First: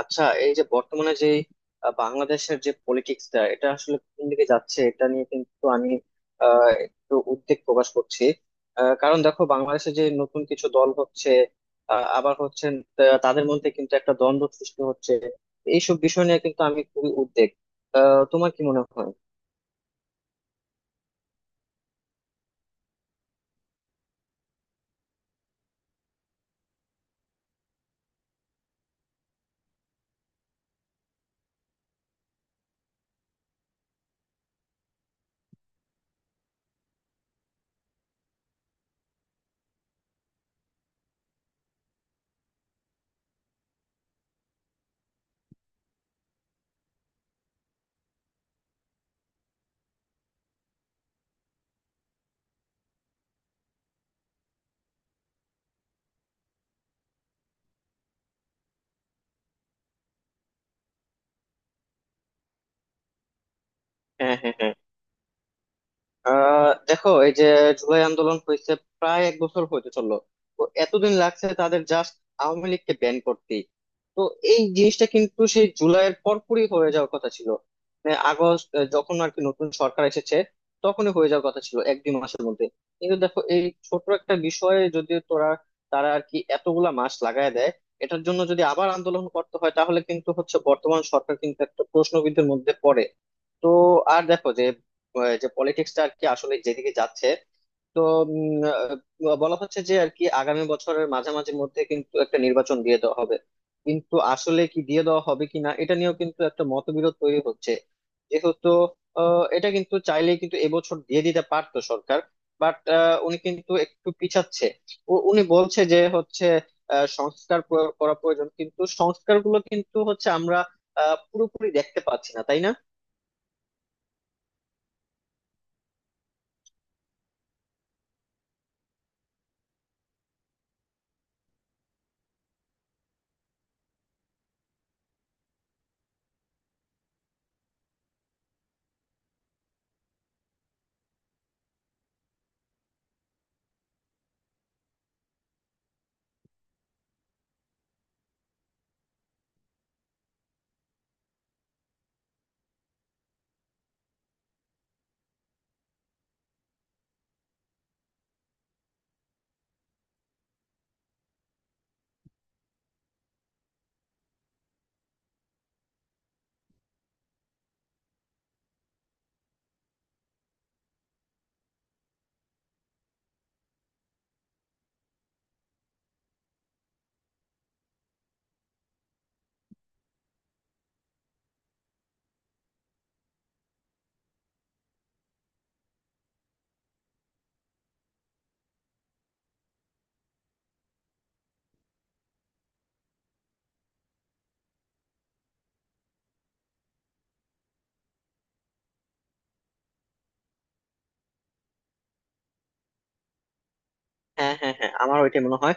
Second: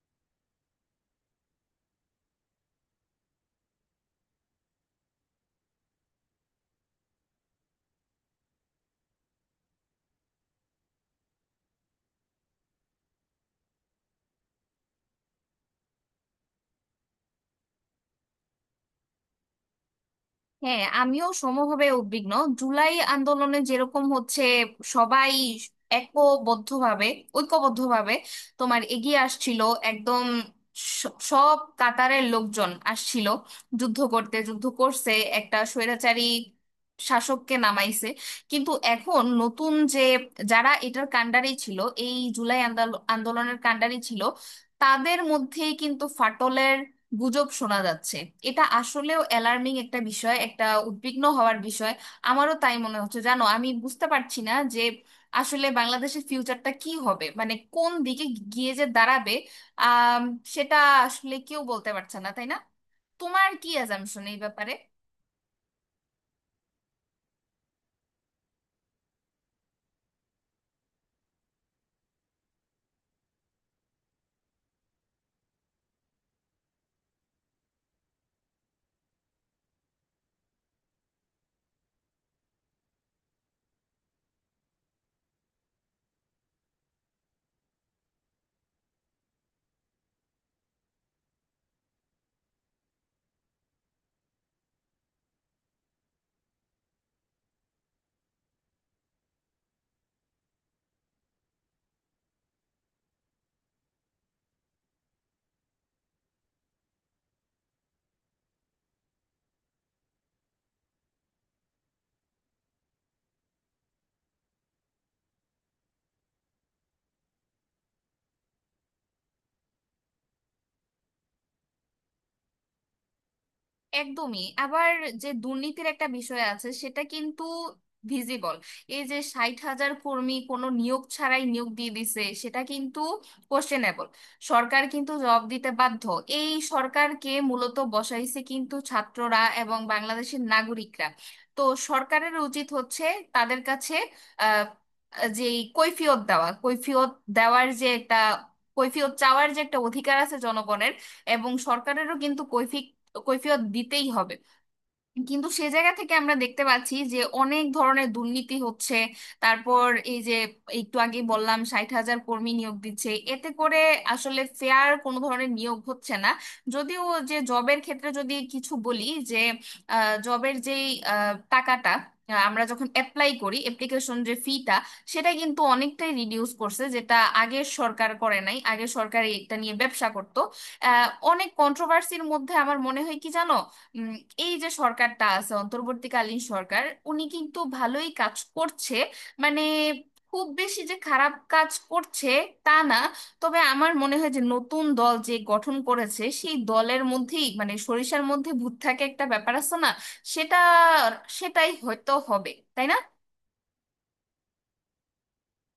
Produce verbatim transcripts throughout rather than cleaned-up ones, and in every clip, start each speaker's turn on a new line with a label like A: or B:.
A: আচ্ছা, এই যে বর্তমানে যে আহ, বাংলাদেশের যে পলিটিক্সটা এটা আসলে কোন দিকে যাচ্ছে এটা নিয়ে কিন্তু আমি আহ, একটু উদ্বেগ প্রকাশ করছি। আহ, কারণ দেখো, বাংলাদেশে যে নতুন কিছু দল হচ্ছে আহ, আবার হচ্ছে, তা- তাদের মধ্যে কিন্তু একটা দ্বন্দ্ব সৃষ্টি হচ্ছে। এইসব বিষয় নিয়ে কিন্তু আমি খুবই উদ্বেগ। আহ, তোমার কি মনে হয়?
B: হ্যাঁ, আমিও সমভাবে উদ্বিগ্ন। জুলাই আন্দোলনে যেরকম হচ্ছে সবাই একবদ্ধভাবে ঐক্যবদ্ধভাবে তোমার এগিয়ে আসছিল। একদম স- সব কাতারের লোকজন আসছিল, যুদ্ধ করতে যুদ্ধ করছে, একটা স্বৈরাচারী শাসককে নামাইছে। কিন্তু এখন নতুন যে, যারা এটার কাণ্ডারি ছিল, এই জুলাই আন্দোল- আন্দোলনের কাণ্ডারি ছিল, তাদের মধ্যেই কিন্তু ফাটলের গুজব শোনা যাচ্ছে। এটা আসলেও অ্যালার্মিং একটা বিষয়, একটা উদ্বিগ্ন হওয়ার বিষয়। আমারও তাই মনে হচ্ছে, জানো, আমি বুঝতে পারছি না যে আসলে বাংলাদেশের ফিউচারটা কি হবে, মানে কোন দিকে গিয়ে যে দাঁড়াবে, আহ সেটা আসলে কেউ বলতে পারছে না, তাই না? তোমার কি অ্যাজাম্পশন এই
A: হ্যাঁ, হ্যাঁ,
B: ব্যাপারে?
A: হ্যাঁ। আহ দেখো, এই যে জুলাই আন্দোলন হয়েছে, প্রায় এক বছর হতে চললো। তো এতদিন লাগছে তাদের জাস্ট আওয়ামী লীগকে ব্যান করতে। তো এই জিনিসটা কিন্তু সেই জুলাইয়ের পরপরই হয়ে যাওয়ার কথা ছিল, মানে আগস্ট, আহ, যখন আর কি নতুন সরকার এসেছে, তখনই হয়ে যাওয়ার কথা ছিল এক দুই মাসের মধ্যে। কিন্তু দেখো, এই ছোট একটা বিষয়ে যদি তোরা তারা আর কি এতগুলা মাস লাগায় দেয়, এটার জন্য যদি আবার আন্দোলন করতে হয়, তাহলে কিন্তু হচ্ছে বর্তমান সরকার কিন্তু একটা প্রশ্নবিদ্ধের মধ্যে পড়ে। তো আর দেখো যে আহ, যে পলিটিক্সটা আর কি আসলে যেদিকে যাচ্ছে। তো উম, আহ, বলা হচ্ছে যে আর কি আগামী বছরের মাঝামাঝির মধ্যে কিন্তু একটা নির্বাচন দিয়ে দেওয়া হবে। কিন্তু আসলে কি দিয়ে দেওয়া হবে কিনা এটা নিয়েও কিন্তু একটা মতবিরোধ তৈরি হচ্ছে, যেহেতু আহ, এটা কিন্তু চাইলেই কিন্তু এবছর দিয়ে দিতে পারতো সরকার। বাট উনি কিন্তু একটু পিছাচ্ছে। উ- উনি বলছে যে হচ্ছে আহ, সংস্কার প্র- করা প্রয়োজন, কিন্তু সংস্কারগুলো কিন্তু হচ্ছে আমরা আহ, পুরোপুরি দেখতে পাচ্ছি না, তাই না?
B: একদমই। আবার যে দুর্নীতির একটা বিষয় আছে সেটা কিন্তু ভিজিবল। এই যে ষাট হাজার কর্মী কোনো নিয়োগ ছাড়াই নিয়োগ দিয়ে দিছে, সেটা কিন্তু কোশ্চেনেবল। সরকার কিন্তু জবাব দিতে বাধ্য। এই সরকারকে মূলত বসাইছে কিন্তু ছাত্ররা এবং বাংলাদেশের নাগরিকরা। তো সরকারের উচিত হচ্ছে তাদের কাছে আহ যে কৈফিয়ত দেওয়া, কৈফিয়ত দেওয়ার যে একটা, কৈফিয়ত চাওয়ার যে একটা অধিকার আছে জনগণের, এবং সরকারেরও কিন্তু কৈফিয়ত কৈফিয়ত দিতেই হবে। কিন্তু সে জায়গা থেকে আমরা দেখতে পাচ্ছি যে অনেক ধরনের দুর্নীতি হচ্ছে। তারপর এই যে একটু আগে বললাম ষাট হাজার কর্মী নিয়োগ দিচ্ছে, এতে করে আসলে ফেয়ার কোনো ধরনের নিয়োগ হচ্ছে না। যদিও যে জবের ক্ষেত্রে যদি কিছু বলি, যে জবের যেই আহ, টাকাটা, আহ, আমরা যখন অ্যাপ্লাই করি অ্যাপ্লিকেশন যে ফিটা, সেটা কিন্তু অনেকটাই রিডিউস করছে, যেটা আগের সরকার করে নাই। আগের সরকার এটা নিয়ে ব্যবসা করতো। আহ, অনেক কন্ট্রোভার্সির মধ্যে আমার মনে হয় কি জানো, উম, এই যে সরকারটা আছে অন্তর্বর্তীকালীন সরকার, উনি কিন্তু ভালোই কাজ করছে। মানে খুব বেশি যে খারাপ কাজ করছে তা না। তবে আমার মনে হয় যে নতুন দল যে গঠন করেছে সেই দলের মধ্যেই, মানে সরিষার মধ্যে ভূত থাকে একটা ব্যাপার আছে না, সেটা সেটাই হয়তো হবে, তাই না?
A: হ্যাঁ, হ্যাঁ, হ্যাঁ, আমার ওইটাই মনে হয়।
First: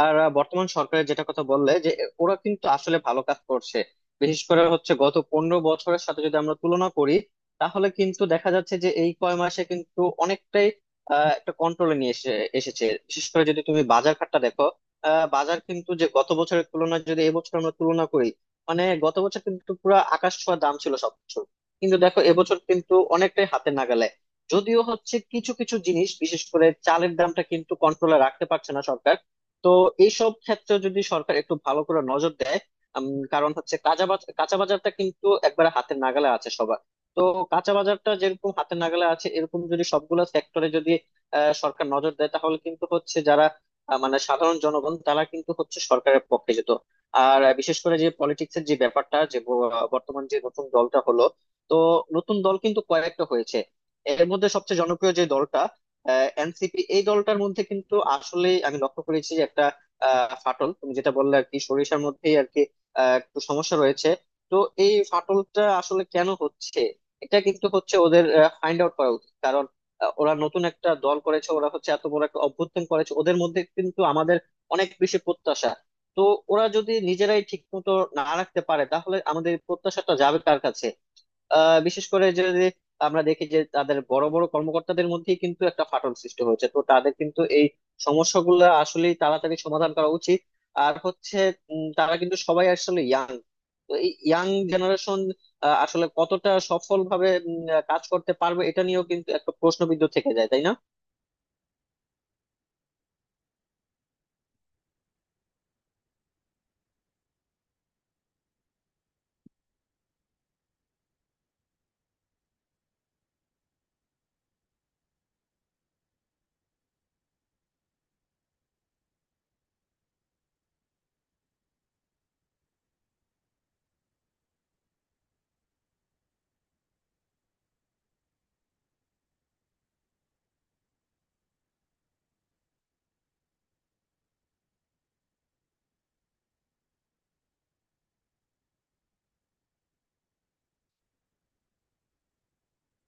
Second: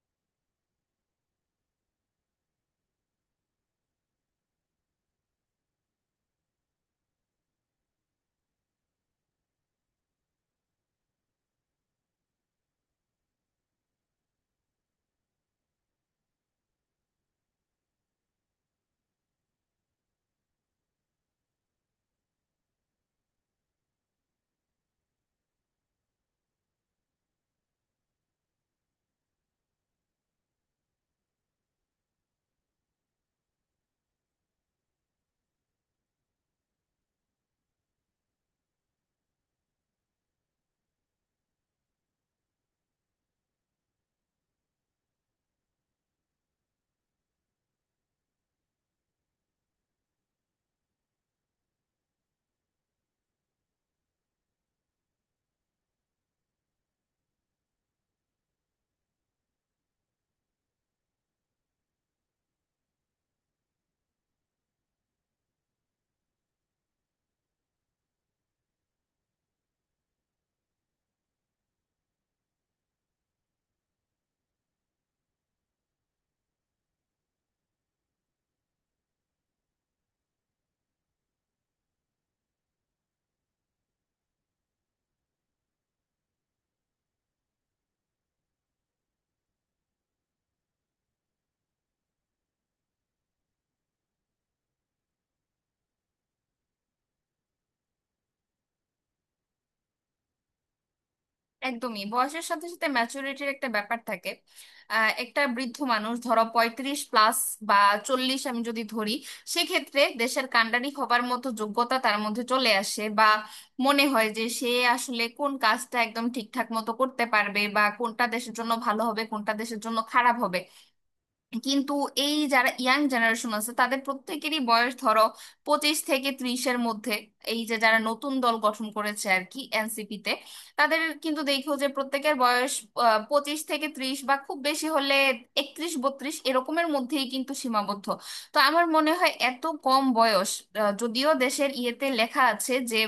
A: আর আহ, বর্তমান সরকারের যেটা কথা বললে যে ওরা কিন্তু আসলে ভালো কাজ করছে। বিশেষ করে হচ্ছে গত পনেরো বছরের সাথে যদি আমরা তুলনা করি, তাহলে কিন্তু দেখা যাচ্ছে যে এই কয় মাসে কিন্তু অনেকটাই আহ, একটা কন্ট্রোলে নিয়ে এসে এসেছে। বিশেষ করে যদি তুমি বাজার ঘাটটা দেখো, আহ, বাজার কিন্তু যে গত বছরের তুলনায় যদি এবছর আমরা তুলনা করি, মানে গত বছর কিন্তু পুরো আকাশ ছোঁয়া দাম ছিল সবকিছু। কিন্তু দেখো এবছর কিন্তু অনেকটাই হাতে নাগালে। যদিও হচ্ছে কিছু কিছু জিনিস, বিশেষ করে চালের দামটা কিন্তু কন্ট্রোলে রাখতে পারছে না সরকার। তো এইসব ক্ষেত্রে যদি সরকার একটু ভালো করে নজর দেয়। উম, কারণ হচ্ছে কাঁচা বাজার কাঁচা বাজারটা কিন্তু একবারে হাতের নাগালে আছে সবার। তো কাঁচা বাজারটা যেরকম হাতের নাগালে আছে, এরকম যদি সবগুলো সেক্টরে যদি আহ, সরকার নজর দেয়, তাহলে কিন্তু হচ্ছে যারা আহ, মানে সাধারণ জনগণ তারা কিন্তু হচ্ছে সরকারের পক্ষে যেত। আর আহ, বিশেষ করে যে পলিটিক্সের যে ব্যাপারটা, যে ব- বর্তমান যে নতুন দলটা হলো, তো নতুন দল কিন্তু কয়েকটা হয়েছে। এর মধ্যে সবচেয়ে জনপ্রিয় যে দলটা এনসিপি, এই দলটার মধ্যে কিন্তু আসলে আমি লক্ষ্য করেছি যে একটা আহ, ফাটল, তুমি যেটা বললে আর কি সরিষার মধ্যেই আর কি, আহ, একটু সমস্যা রয়েছে। তো এই ফাটলটা আসলে কেন হচ্ছে, এটা কিন্তু হচ্ছে ওদের ফাইন্ড আউট করা উচিত। কারণ আহ, ওরা নতুন একটা দল করেছে, ওরা হচ্ছে এত বড় একটা অভ্যুত্থান করেছে, ওদের মধ্যে কিন্তু আমাদের অনেক বেশি প্রত্যাশা। তো ওরা যদি নিজেরাই ঠিক মতো না রাখতে পারে, তাহলে আমাদের প্রত্যাশাটা যাবে কার কাছে? আহ বিশেষ করে যদি আমরা দেখি যে তাদের বড় বড় কর্মকর্তাদের মধ্যেই কিন্তু একটা ফাটল সৃষ্টি হয়েছে, তো তাদের কিন্তু এই সমস্যাগুলো আসলেই তাড়াতাড়ি সমাধান করা উচিত। আর হচ্ছে উম, তারা কিন্তু সবাই আসলে ইয়াং। তো এই ইয়াং জেনারেশন আসলে কতটা সফলভাবে উম, কাজ করতে পারবে, এটা নিয়েও কিন্তু একটা প্রশ্নবিদ্ধ থেকে যায়, তাই না?
B: একদমই, বয়সের সাথে সাথে ম্যাচুরিটির একটা ব্যাপার থাকে। আহ, একটা বৃদ্ধ মানুষ ধরো পঁয়ত্রিশ প্লাস বা চল্লিশ আমি যদি ধরি, সেক্ষেত্রে দেশের কাণ্ডারি হবার মতো যোগ্যতা তার মধ্যে চলে আসে, বা মনে হয় যে সে আসলে কোন কাজটা একদম ঠিকঠাক মতো করতে পারবে, বা কোনটা দেশের জন্য ভালো হবে কোনটা দেশের জন্য খারাপ হবে। কিন্তু এই যারা ইয়াং জেনারেশন আছে, তাদের প্রত্যেকেরই বয়স ধরো পঁচিশ থেকে ত্রিশের মধ্যে। এই যে যারা নতুন দল গঠন করেছে আর কি এনসিপি তে, তাদের কিন্তু দেখো যে প্রত্যেকের বয়স আহ, পঁচিশ থেকে ত্রিশ, বা খুব বেশি হলে একত্রিশ বত্রিশ এরকমের মধ্যেই কিন্তু সীমাবদ্ধ। তো আমার মনে হয় এত কম বয়স, আহ, যদিও দেশের ইয়েতে লেখা আছে যে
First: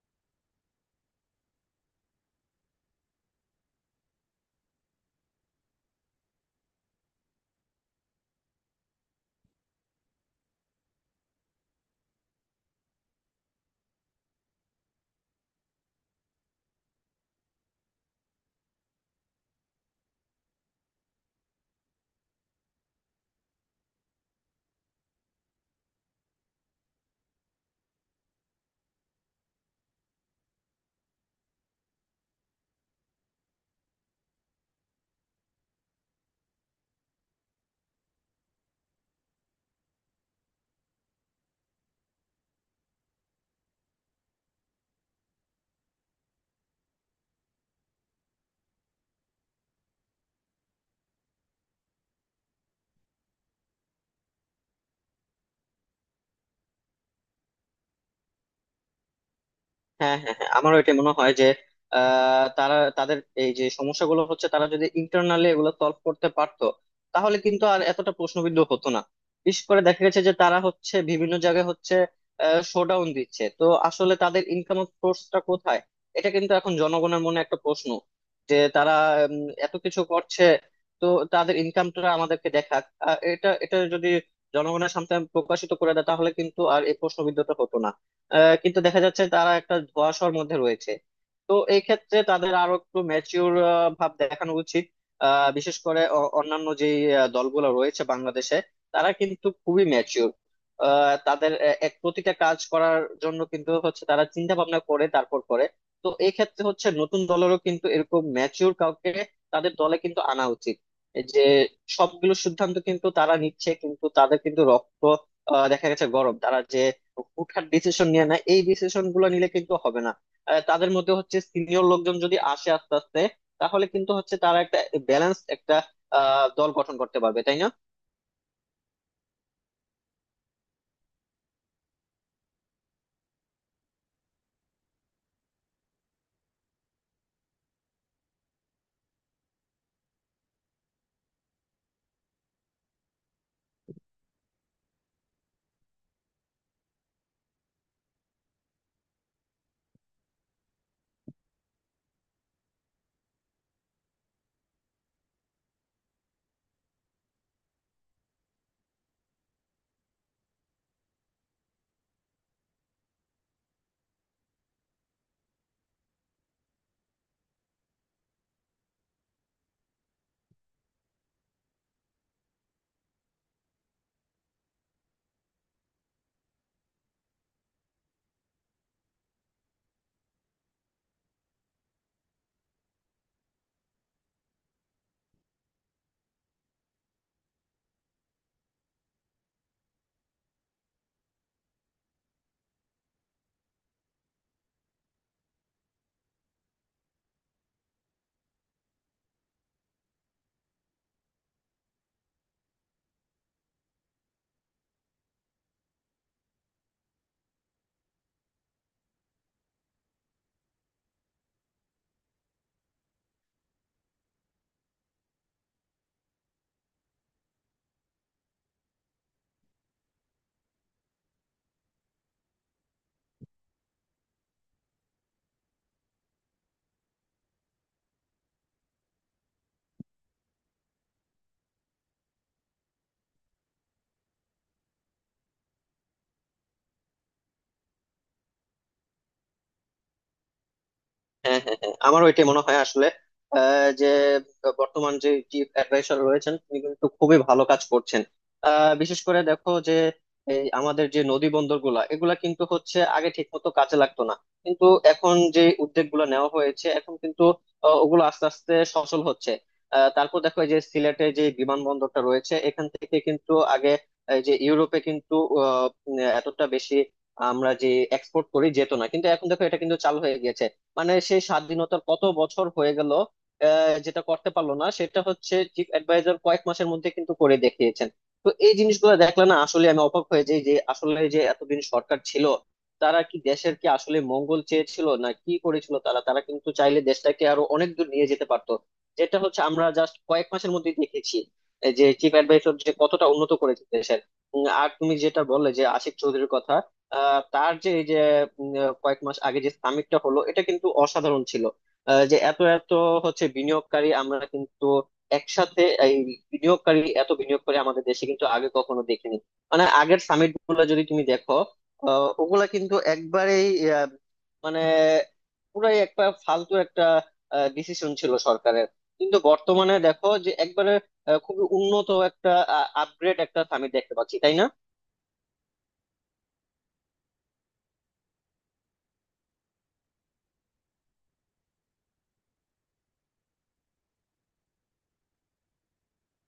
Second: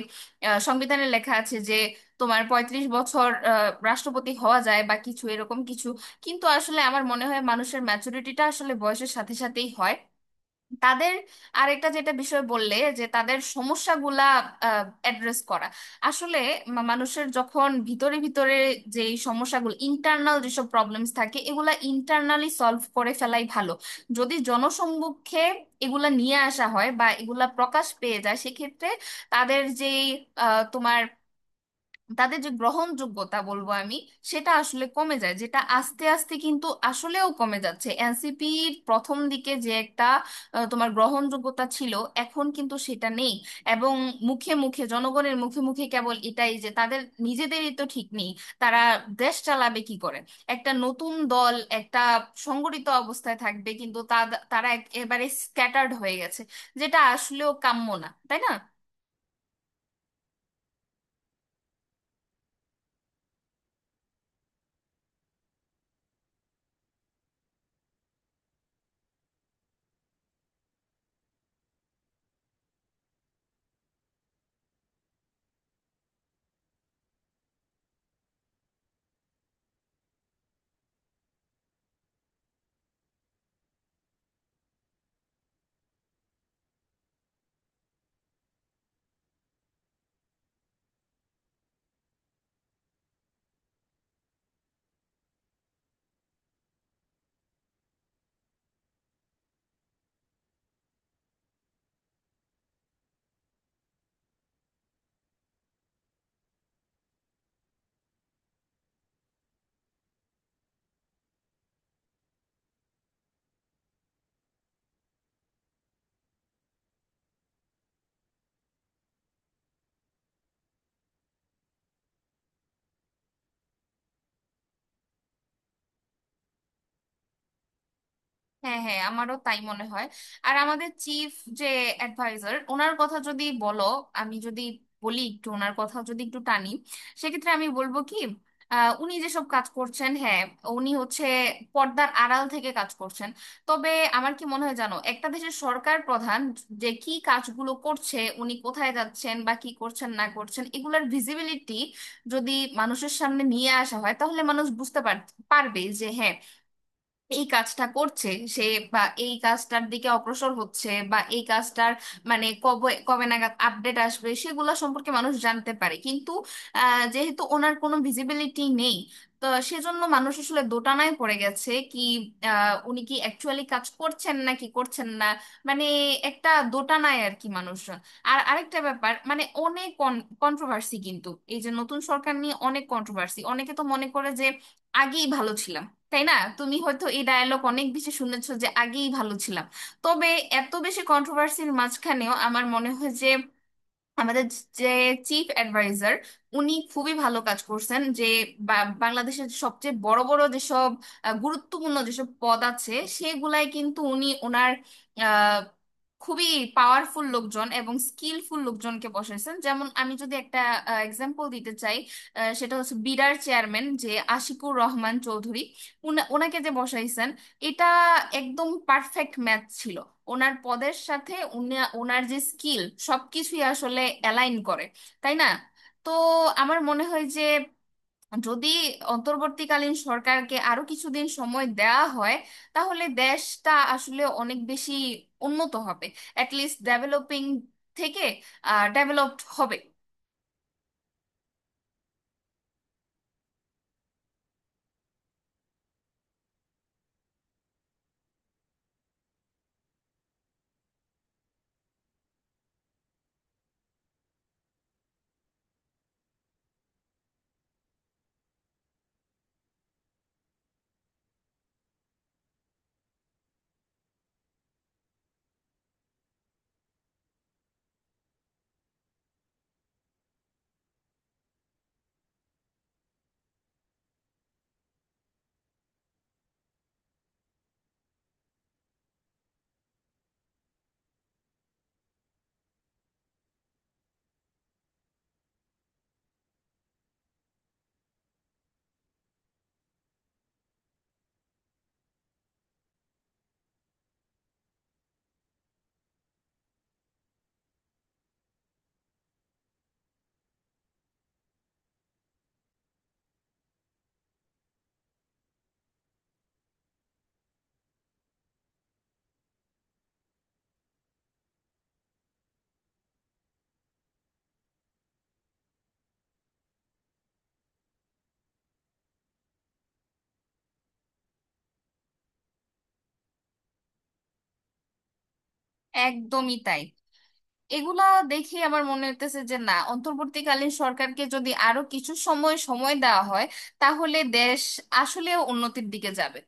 B: আহ, সংবিধানে লেখা আছে যে তোমার পঁয়ত্রিশ বছর আহ, রাষ্ট্রপতি হওয়া যায় বা কিছু এরকম কিছু। কিন্তু আসলে আমার মনে হয় মানুষের ম্যাচুরিটিটা আসলে বয়সের সাথে সাথেই হয়। তাদের আরেকটা যেটা বিষয় বললে যে তাদের সমস্যাগুলা অ্যাড্রেস করা আসলে, মা- মানুষের যখন ভিতরে ভিতরে যে সমস্যাগুলো ইন্টারনাল যেসব প্রবলেমস থাকে, এগুলা ইন্টারনালি সলভ করে ফেলাই ভালো। যদি জনসম্মুখে এগুলা নিয়ে আসা হয় বা এগুলা প্রকাশ পেয়ে যায়, সেক্ষেত্রে তাদের যেই আহ, তোমার তাদের যে গ্রহণযোগ্যতা বলবো আমি, সেটা আসলে কমে যায়, যেটা আস্তে আস্তে কিন্তু আসলেও কমে যাচ্ছে। এনসিপির প্রথম দিকে যে একটা আহ, তোমার গ্রহণযোগ্যতা ছিল, এখন কিন্তু সেটা নেই। এবং মুখে মুখে জনগণের মুখে মুখে কেবল এটাই যে তাদের নিজেদেরই তো ঠিক নেই, তারা দেশ চালাবে কি করে। একটা নতুন দল একটা সংগঠিত অবস্থায় থাকবে, কিন্তু তা, তারা একেবারে স্ক্যাটার্ড হয়ে গেছে, যেটা আসলেও কাম্য না, তাই না?
A: হ্যাঁ, হ্যাঁ, হ্যাঁ, আমারও এটা মনে হয় যে আহ, তারা তাদের এই যে সমস্যাগুলো হচ্ছে, তারা যদি ইন্টারনালি এগুলো সলভ করতে পারতো, তাহলে কিন্তু আর এতটা প্রশ্নবিদ্ধ হতো না। বিশেষ করে দেখা গেছে যে তারা হচ্ছে বিভিন্ন জায়গায় হচ্ছে শোডাউন দিচ্ছে, তো আসলে তাদের ইনকাম সোর্সটা কোথায়? এটা কিন্তু এখন জনগণের মনে একটা প্রশ্ন যে তারা উম, এত কিছু করছে। তো তাদের ইনকামটা আমাদেরকে দেখাক, আহ, এটা এটা যদি জনগণের সামনে প্রকাশিত করে দেয়, তাহলে কিন্তু আর এই প্রশ্নবিদ্ধতা হতো না। আহ, কিন্তু দেখা যাচ্ছে তারা একটা ধোঁয়াশার মধ্যে রয়েছে। তো এই ক্ষেত্রে তাদের আরো একটু ম্যাচিউর ভাব দেখানো উচিত। আহ, বিশেষ করে অ- অন্যান্য যে আহ, দলগুলো রয়েছে বাংলাদেশে, তারা কিন্তু খুবই ম্যাচিউর। তাদের আহ, এক প্রতিটা কাজ করার জন্য কিন্তু হচ্ছে তারা চিন্তা ভাবনা করে তারপর করে। তো এই ক্ষেত্রে হচ্ছে নতুন দলেরও কিন্তু এরকম ম্যাচিউর কাউকে তাদের দলে কিন্তু আনা উচিত। এই যে সবগুলো সিদ্ধান্ত কিন্তু তারা নিচ্ছে, কিন্তু তাদের কিন্তু রক্ত আহ, দেখা গেছে গরম, তারা যে হুটহাট ডিসিশন নিয়ে না, এই ডিসিশন গুলো নিলে কিন্তু হবে না। আহ, তাদের মধ্যে হচ্ছে সিনিয়র লোকজন যদি আসে আস্তে আস্তে, তাহলে কিন্তু হচ্ছে তারা একটা ব্যালেন্স একটা আহ দল গঠন করতে পারবে, তাই না?
B: হ্যাঁ, হ্যাঁ, আমারও তাই মনে হয়। আর আমাদের চিফ যে অ্যাডভাইজার, ওনার কথা যদি বলো, আমি যদি বলি একটু ওনার কথা যদি একটু টানি, সেক্ষেত্রে আমি বলবো কি, আহ, উনি যেসব কাজ করছেন, হ্যাঁ, উনি হচ্ছে পর্দার আড়াল থেকে কাজ করছেন। তবে আমার কি মনে হয় জানো, একটা দেশের সরকার প্রধান যে কি কাজগুলো করছে, উনি কোথায় যাচ্ছেন বা কি করছেন না করছেন, এগুলোর ভিজিবিলিটি যদি মানুষের সামনে নিয়ে আসা হয়, তাহলে মানুষ বুঝতে পার- পারবে যে হ্যাঁ, এই কাজটা করছে সে, বা এই কাজটার দিকে অগ্রসর হচ্ছে, বা এই কাজটার মানে কবে কবে নাগাদ আপডেট আসবে সেগুলো সম্পর্কে মানুষ জানতে পারে। কিন্তু আহ, যেহেতু ওনার কোনো ভিজিবিলিটি নেই, তো সেজন্য মানুষ আসলে দোটানায় পড়ে গেছে কি আহ, উনি কি অ্যাকচুয়ালি কাজ করছেন না কি করছেন না, মানে একটা দোটানায় আর কি মানুষজন। আর আরেকটা ব্যাপার, মানে অনেক কন্ট্রোভার্সি কিন্তু, এই যে নতুন সরকার নিয়ে অনেক কন্ট্রোভার্সি, অনেকে তো মনে করে যে আগেই ভালো ছিলাম, তাই না? তুমি হয়তো এই ডায়ালগ অনেক বেশি শুনেছো যে আগেই ভালো ছিলাম। তবে এত বেশি কন্ট্রোভার্সির মাঝখানেও আমার মনে হয় যে আমাদের যে চিফ অ্যাডভাইজার, উনি খুবই ভালো কাজ করছেন। যে বা- বাংলাদেশের সবচেয়ে বড় বড় যেসব আহ, গুরুত্বপূর্ণ যেসব পদ আছে, সেগুলাই কিন্তু উনি ওনার খুবই পাওয়ারফুল লোকজন এবং স্কিলফুল লোকজনকে বসাইছেন। যেমন আমি যদি একটা এক্সাম্পল দিতে চাই, আহ, সেটা হচ্ছে বিডার চেয়ারম্যান যে আশিকুর রহমান চৌধুরী, উনা- ওনাকে যে বসাইছেন, এটা একদম পারফেক্ট ম্যাচ ছিল। ওনার পদের সাথে উনা- ওনার যে স্কিল সবকিছুই আসলে অ্যালাইন করে, তাই না? তো আমার মনে হয় যে যদি অন্তর্বর্তীকালীন সরকারকে আরো কিছুদিন সময় দেওয়া হয়, তাহলে দেশটা আসলে অনেক বেশি উন্নত হবে, অ্যাটলিস্ট ডেভেলপিং থেকে ডেভেলপড হবে।
A: হ্যাঁ, হ্যাঁ, হ্যাঁ, আমারও এটাই মনে হয় আসলে। আহ, যে বর্তমান যে চিফ অ্যাডভাইসার রয়েছেন, তিনি কিন্তু খুবই ভালো কাজ করছেন। আহ, বিশেষ করে দেখো যে এই আমাদের যে নদী বন্দর গুলা এগুলা কিন্তু হচ্ছে আগে ঠিক মতো কাজে লাগতো না। কিন্তু এখন যে উদ্যোগ গুলো নেওয়া হয়েছে এখন কিন্তু আহ, ওগুলো আস্তে আস্তে সচল হচ্ছে। আহ, তারপর দেখো, এই যে সিলেটে যে বিমানবন্দরটা রয়েছে এখান থেকে কিন্তু আগে, এই যে ইউরোপে কিন্তু আহ, উম, এতটা বেশি আমরা যে এক্সপোর্ট করি যেত না, কিন্তু এখন দেখো এটা কিন্তু চালু হয়ে গেছে। মানে সেই স্বাধীনতার কত বছর হয়ে গেল, আহ, যেটা করতে পারলো না সেটা হচ্ছে চিফ অ্যাডভাইজার কয়েক মাসের মধ্যে কিন্তু করে দেখিয়েছেন। তো এই জিনিসগুলো দেখলে না আসলে আমি অবাক হয়ে যাই যে আসলে যে এতদিন সরকার ছিল, তারা কি দেশের কি আসলে মঙ্গল চেয়েছিল না কি করেছিল, তারা তারা কিন্তু চাইলে দেশটাকে আরো অনেক দূর নিয়ে যেতে পারতো, যেটা হচ্ছে আমরা জাস্ট কয়েক মাসের মধ্যে দেখেছি, এই যে চিফ অ্যাডভাইজার যে কতটা উন্নত করেছে দেশের। উম, আর তুমি যেটা বললে যে আশিক চৌধুরীর কথা, আহ, তার যে এই যে উম, আহ, কয়েক মাস আগে যে সামিটটা হলো এটা কিন্তু অসাধারণ ছিল। আহ, যে এত এত হচ্ছে বিনিয়োগকারী আমরা কিন্তু একসাথে এই বিনিয়োগকারী, এত বিনিয়োগকারী আমাদের দেশে কিন্তু আগে কখনো দেখিনি। মানে আগের সামিট গুলো যদি তুমি দেখো, আহ, ওগুলা কিন্তু একবারেই আহ, মানে পুরাই একটা ফালতু একটা ডিসিশন ছিল সরকারের। কিন্তু বর্তমানে দেখো যে একবারে আহ, খুবই উন্নত একটা আপগ্রেড একটা সামিট দেখতে পাচ্ছি, তাই না?
B: একদমই তাই। এগুলা দেখে আমার মনে হইতেছে যে না, অন্তর্বর্তীকালীন সরকারকে যদি আরো কিছু সময় সময় দেওয়া হয়, তাহলে দেশ আসলে উন্নতির দিকে যাবে।